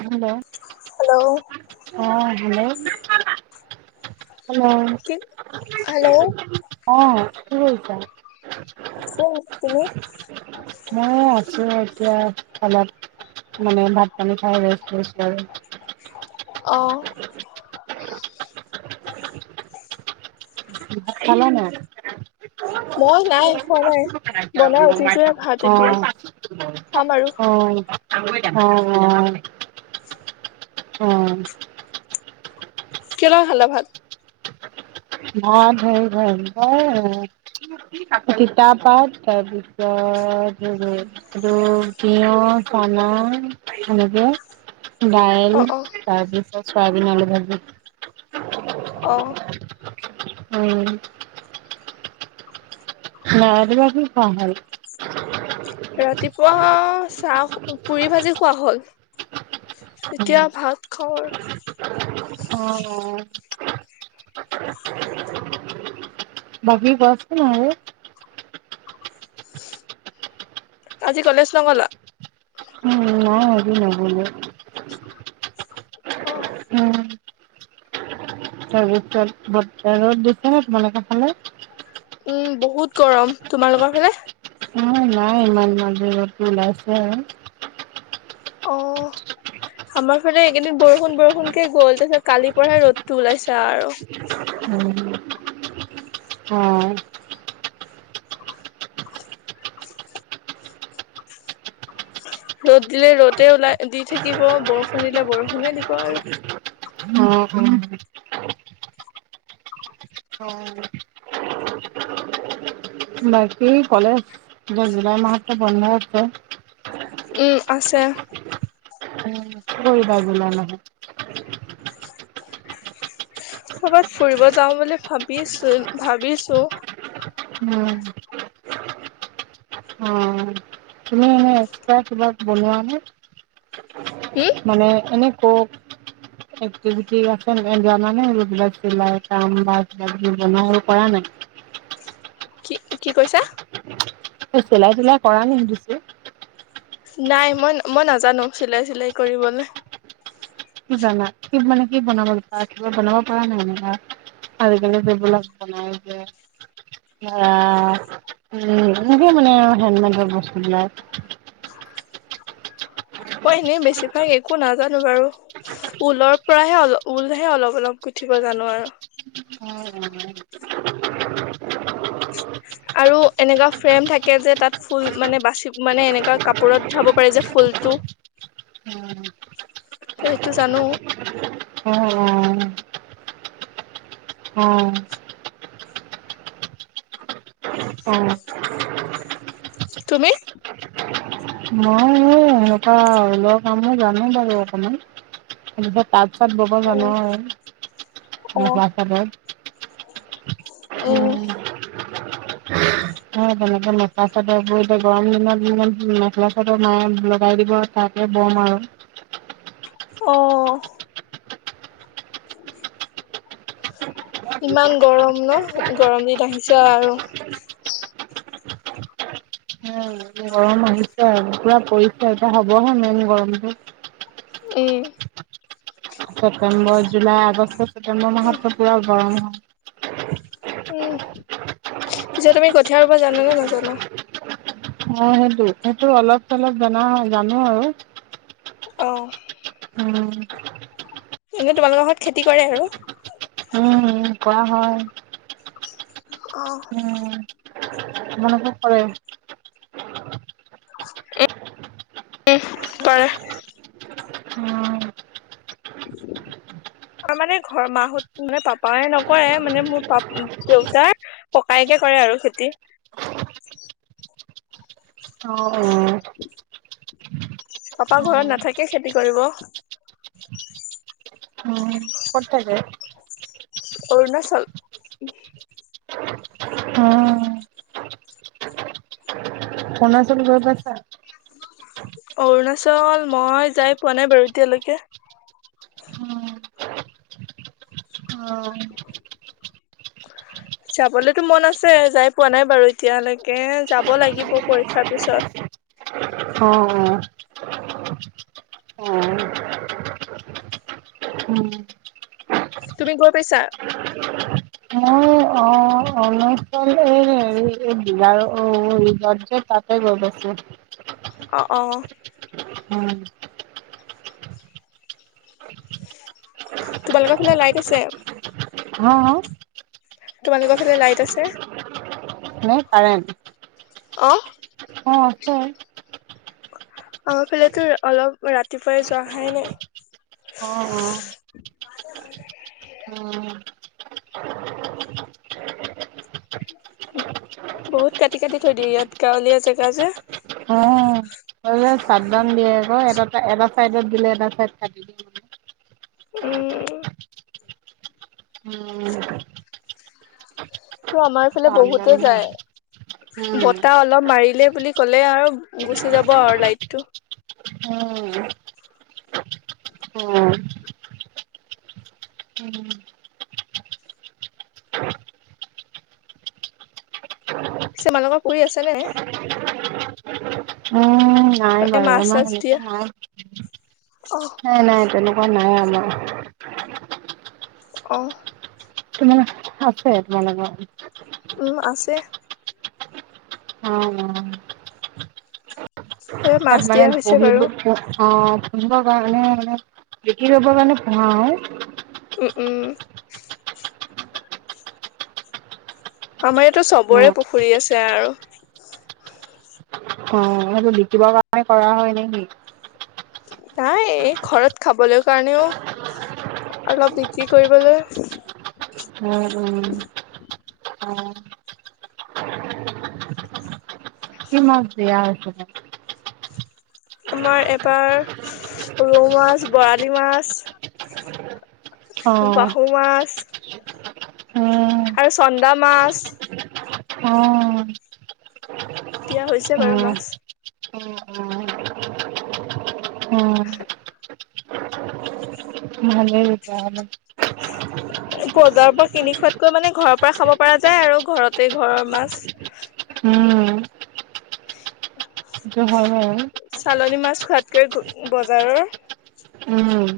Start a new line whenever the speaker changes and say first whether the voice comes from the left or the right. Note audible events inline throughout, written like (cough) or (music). right: Hello!
left: Hello!
right: অ' hello hello!
left: কি
right: (inaudible)
left: hello
right: অ' কি কৰিছা?
left: (unintelligible) তুমি?
right: ময়ো আছো এতিয়া অলপ, মানে ভাত পানী খাই বৈ (unintelligible)
left: অ'।
right: ভাত‌ খালা নাই?
left: মই নাই খোৱা নাই বনাই উঠিছোহে ভাত এতিয়া খাম আৰু
right: (unintelligible) (unintelligible) (unintelligible) অ'
left: কেটকা খালা ভাত?
right: (unintelligible) তিতা পাট তাৰপিছত (unintelligible) এটো তিয়হ চানা এনেকে। দাইল তাৰপিছত
left: অ অ
right: চয়াবিন আলু ভাজি।
left: অ'।
right: উম। ৰাতিপুৱা কি খোৱা হ'ল?
left: ৰাতিপুৱা চাহ পুৰি ভাজি খোৱা হ'ল। এতিয়া ভাত খাওঁ আৰু।
right: অ', অ'। বাকি কোৱাচোন আৰু?
left: আজি কলেজ নগ'লা?
right: উম, নাই আজি নগ'লো।
left: অহ।
right: তাৰপিছত (unintelligible) ৰ'দ দিছে নে তোমালোকৰ ফালে?
left: উম, বহুত গৰম, তোমালোকৰ ফালে?
right: আমাৰ নাই ইমান মাজৰ ৰ'দ টো ওলাইছে হে।
left: অ'। আমাৰ ফালে এইকেইদিন বৰষুণ বৰষুণ কে গ'ল তাৰপিছত কালিৰ পৰাহে ৰ'দটো ওলাইছে আৰু।
right: উম, অ'।
left: ৰ'দ দিলে ৰ'দে ওলাই দি থাকিব বৰষুণ দিলে বৰষুণে দিব আৰু।
right: অ', অ'। অ'। বাকী কলেজ যে জুলাই মাহত বন্ধই আছে।
left: উম, আছে।
right: কি কৰিবা জুলাই মাহত?
left: ক'ৰবাত ফুৰিব যাও বুলি ভাবিছোঁ ভাবিছোঁ।
right: উম। অ'। তুমি এনে এক্সট্ৰা কিবা বনোৱা নে
left: হম
right: মানে এনে কওক
left: (inaudible)
right: এক্টিভিটি আছে জানেনে এইবিলাক চিলাই কাম বা কিবা কিবি বনাৱা কৰা নাই?
left: কি কি কৈছা?
right: চিলাই-তিলাই কৰা নে সুধিছোঁ?
left: নাই মই নাজানো চিলাই-চিলাই কৰিবলৈ।
right: কি জানা কি মানে কি বনাব বিচাৰা কিবা বনাব পৰা নাই মানে? আজিকালি এইবিলাক বনাই যে। এইয় এনেকেই মানে আৰু হেনমেডৰ বস্তুবিলাক।
left: (inaudible) মই এনেই বেছিভাগ একো নাজানো বাৰু। ঊলৰ পৰাহে অলপ ঊলহে অলপ অলপ গুঠিব জানো আৰু।
right: (unintelligible)
left: আৰু এনেকা ফ্ৰেম থাকে যে তাত ফুল মানে বাচি মানে এনেকা কাপোৰত উঠাব পাৰে যে ফুলটো?
right: উম।
left: সেইটো জানো।
right: অ', অ'। অ'। অ
left: তুমি?
right: মই ঘৰৰ কামো জানে বাৰু অকমান। এনেকুৱাট তাত চাত ব'ব
left: অ
right: জানো আৰু,
left: অ
right: মেখেলা চাদৰ
left: (unintelligible)
right: উম। অ' তেনেকে মাখেলা চাদৰ বৈ গৰম দিনত মায়ে মেখেলা চাদৰ মায়ে লগাই দিব তাকে বম আৰু।
left: অঁ। ইমান গৰম ন, গৰম দিন আহিছে আৰু?
right: উম, গৰম আহিছে আৰু, পুৰা পৰিচয় এতিয়া হ'বহে মেইন গৰমটো।
left: উম।
right: ছেপটেম্বৰ, জুলাই, আগষ্ট, ছেপ্তেম্বৰ মাহতো পূৰা গৰম হয়।
left: উম, পিছে তুমি কঠীয়া ৰুব জানা নে নাজানা?
right: অ' সেইটো, সেইটো অলপ চলপ জনা হয় জানো আৰু।
left: অ'।
right: উম।
left: এনেই তোমালোকৰ ঘৰত খেতি কৰে আৰু?
right: উম, ক'ৰা হয়।
left: অ'।
right: তোমালোকৰ কৰে?
left: উম, উম, কৰে।
right: অ'।
left: আমাৰ মানে ঘৰ মাহঁত মানে পাপাই নকৰে মানে মোৰ পাপ দেউতাৰ ককাইয়েকে কৰে আৰু খেতি।
right: অ', অ'। উম
left: পাপা ঘৰত নাথাকে খেতি কৰিব?
right: অ'। ক'ত থাকে?
left: অৰুণাচল।
right: উম। অৰুণাচল গৈ পাইছা?
left: অৰুণাচল মই যাই পোৱা নাই বাৰু এতিয়ালৈকে।
right: উম অ
left: (unintelligible) যাবলৈকেতো মন আছে, যাই পোৱা নাই বাৰু এতিয়ালৈকে, যাব লাগিব পৰীক্ষাৰ পিছত।
right: অ', অ'। উম।
left: তুমি গৈ পাইছা?
right: মই অ', অৰুণাচল এই (unintelligible) তাতে গৈ পাইছোঁ
left: অঁ, অঁ।
right: উম
left: তোমালোকৰ ফালে লাইট আছে?
right: অ
left: তোমালোকৰ ফালে লাইট আছে?
right: কাৰেন্ট
left: অ
right: অ আছে
left: আমাৰ ফালেতো অলপ ৰাতিপুৱাই যোৱা আহাই নাই
right: অ অ উ
left: বহুত কাটি কাটি থৈ দিয়ে ইয়াত গাঁৱলীয়া জেগা যে
right: অ চাত ডাঊন দিয়ে আক এটা এটা চাইডত দিলে এটা চাইড কাটি দিয়ে মানে।
left: উম
right: উম
left: টো আমাৰ ইফালে
right: চাটডাউন
left: বহুতে
right: দিয়ে।
left: যায়
right: উম,
left: বতাহ অলপ মাৰিলে বুলি ক'লে আৰু গুচি যাব আৰু লাইট টো
right: অ অ
left: পিছে (unintelligible) আছে নে
right: উ
left: এ
right: নাই
left: মাছ চাছ
right: বাৰু
left: দিয়া?
right: আমাৰ হেনেকে নাই
left: অহ
right: নাই নাই তেনেকুৱা অ নাই আমাৰ
left: অ
right: (unintelligible) আছে তোমালোকৰ
left: উ আছে
right: অ অ
left: এ
right: তাত
left: মাছ দিয়া
right: মান
left: হৈছে
right: বহি
left: বাৰু
right: (unintelligible) অ পুহিব কাৰণে মানে বিকি কৰিব কাৰণে ভাল
left: উম উম আমাৰ ইয়াতো
right: উম
left: চবৰে পুখুৰী আছে আৰু
right: অ সেইটো বিকিবৰ কাৰণে কৰা হয় নে কি
left: নাই ঘৰত খাবলৈ কাৰণেও অলপ বিক্ৰী কৰিবলৈ
right: উম উম উম ইমান বেয়া হৈছে
left: মই এবাৰ ৰৌ মাছ বৰালি মাছ
right: অ
left: বাহুমাছ
right: (unintelligible) উম
left: আৰু চন্দা মাছ
right: অ'।
left: দিয়া হৈছে বাৰু মাছ।
right: উম উম উম। ভালে শুইছে আৰু।
left: বজাৰ পৰা কিনি খোৱাতকৈ মানে ঘৰৰ পৰা খাব পৰা যায় আৰু ঘৰতে ঘৰৰ মাছ।
right: উম। উম, হম।
left: চালনী মাছ খোৱাতক বজাৰৰ
right: উম।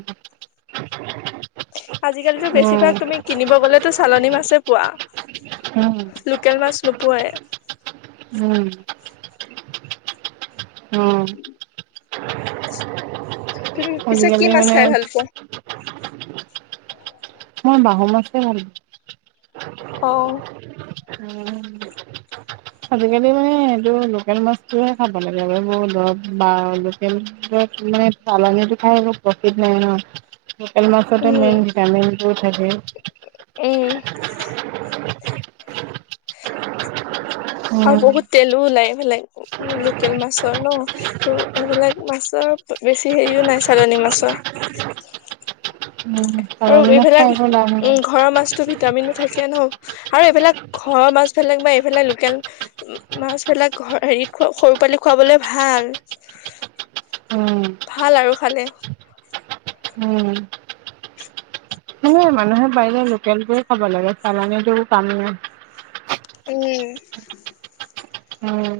left: আজিকালিটো বেছিভাগ তুমি
right: উম
left: কিনিব গ'লেতো চালনী মাছেই পোৱা, লোকেল মাছ নোপোৱাই।
right: উম। অ
left: তুমি পিছে কি
right: আজিকালি
left: মাছ খাই
right: মানে
left: ভাল পোৱা?
right: মই বাহু মাছে ভাল
left: অ।
right: উম। আজিকালি মানে সেইটো লোকেল মাছটোহে খাব লাগে বৰ দৰব বা লোকেলটোৱে মানে চালনিটো খাই আকৌ প্ৰটিন নাই ন, লোকেল মাছতে মাইন ভিটামিনবোৰ থাকে।
left: এ। আৰু
right: উম
left: বহুত তেলো ওলাই এফালে লোকেল মাছৰ ন। তো এইবিলাক মাছৰ বেছি হেৰিও নাই চালনি মাছৰ।
right: উম।
left: আৰু
right: চালানী মাছ
left: এইফালে
right: খাই একো লাভ নাই
left: উম ঘৰৰ মাছতো ভিট টামিনো থাকে ন আৰু এইবিলাক ঘৰৰ মাছবিলাক বা এইফালে লোকেল মাছবিলাক ঘ হেৰিত সৰু পালি খুৱালে ভাল।
right: উম।
left: ভাল আৰু খালে।
right: উম। এ মানুহ পাৰিলে লোকেলটোহে খাব লাগে চালানীটো কাম নাই।
left: উম।
right: ধও।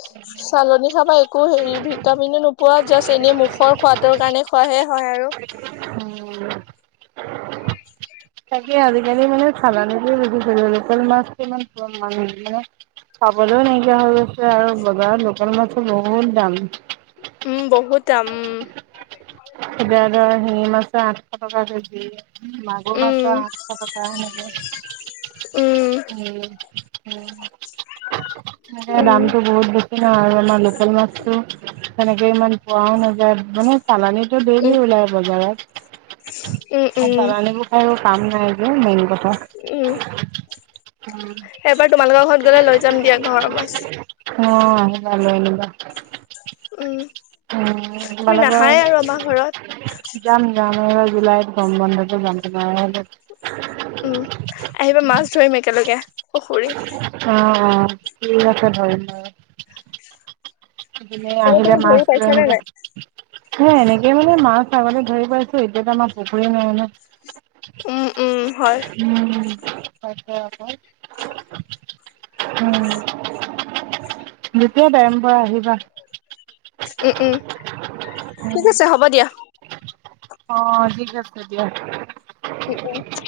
left: (inaudible) চালনী খাব একো হেৰি ভিটামিনো নোপোৱা, জাষ্ট এনে মুখৰ সোৱাদৰ কাৰণে খোৱাহে হয় আৰু।
right: উম তাকে আজিকালি মানে চালানটো বেছি চলে, লোকেল মাছটো ইমান খোৱা (unintelligible) পাবলেও নাইকিয়া হৈ গৈছে আৰু বজাৰত লোকেল মাছটো বহুত দাম।
left: উম বহুত দাম উম।
right: এতিয়া ধৰ শিঙি মাছৰ আঠশ টকা কেজি। মাগুৰ
left: উম
right: মাছৰ আঠশ টকা সেনেকে উম। উম, তাকে
left: উম
right: দামটো বহুত বে ন আমাৰ লোকেল মাছতো তেনেকে ইমান খুৱাও নাযায় মানে চালানিত তো ডেইলি
left: উম
right: উলায় বজাৰত,
left: উম উম
right: চালনিবো আৰু কাম নাই যে মেইন কথা।
left: উম,
right: উম,
left: এবাৰ তোমালোকৰ ঘৰত গ'লে লৈ যাম দিয়া ঘৰৰ মাছ।
right: অ আহিবা লৈ আহিবা।
left: উম, তুমি নাহায়
right: তোমালোকৰ
left: আৰু আমাৰ ঘৰত।
right: যাম যাম এবাৰ জুলাইত গৰম বন্ধতে যাম তোমাৰ ঘৰলে।
left: উম, আহিবা মাছ ধৰিম একেলগে পুখুৰী।
right: অ অ ঠিক আছে ধৰিম বাৰু।
left: চাগে তুমি
right: আহিলে মাছ
left: ধৰি
right: লৈ
left: পাইছানে
right: আহিলে
left: নাই?
right: হে এনেকে মানে মাছ আগতে ধৰি পাইছো। এতিয়াতো আমাৰ পুখুৰী নাই ন।
left: উম উম হয়।
right: উম হৈছে আক। উম' যেতিয়া টাইম পোৱা আহিবা।
left: উম উম ঠিক
right: উম
left: আছে হ'ব দিয়া।
right: অ' ঠিক আছে দিয়া।
left: (inaudible)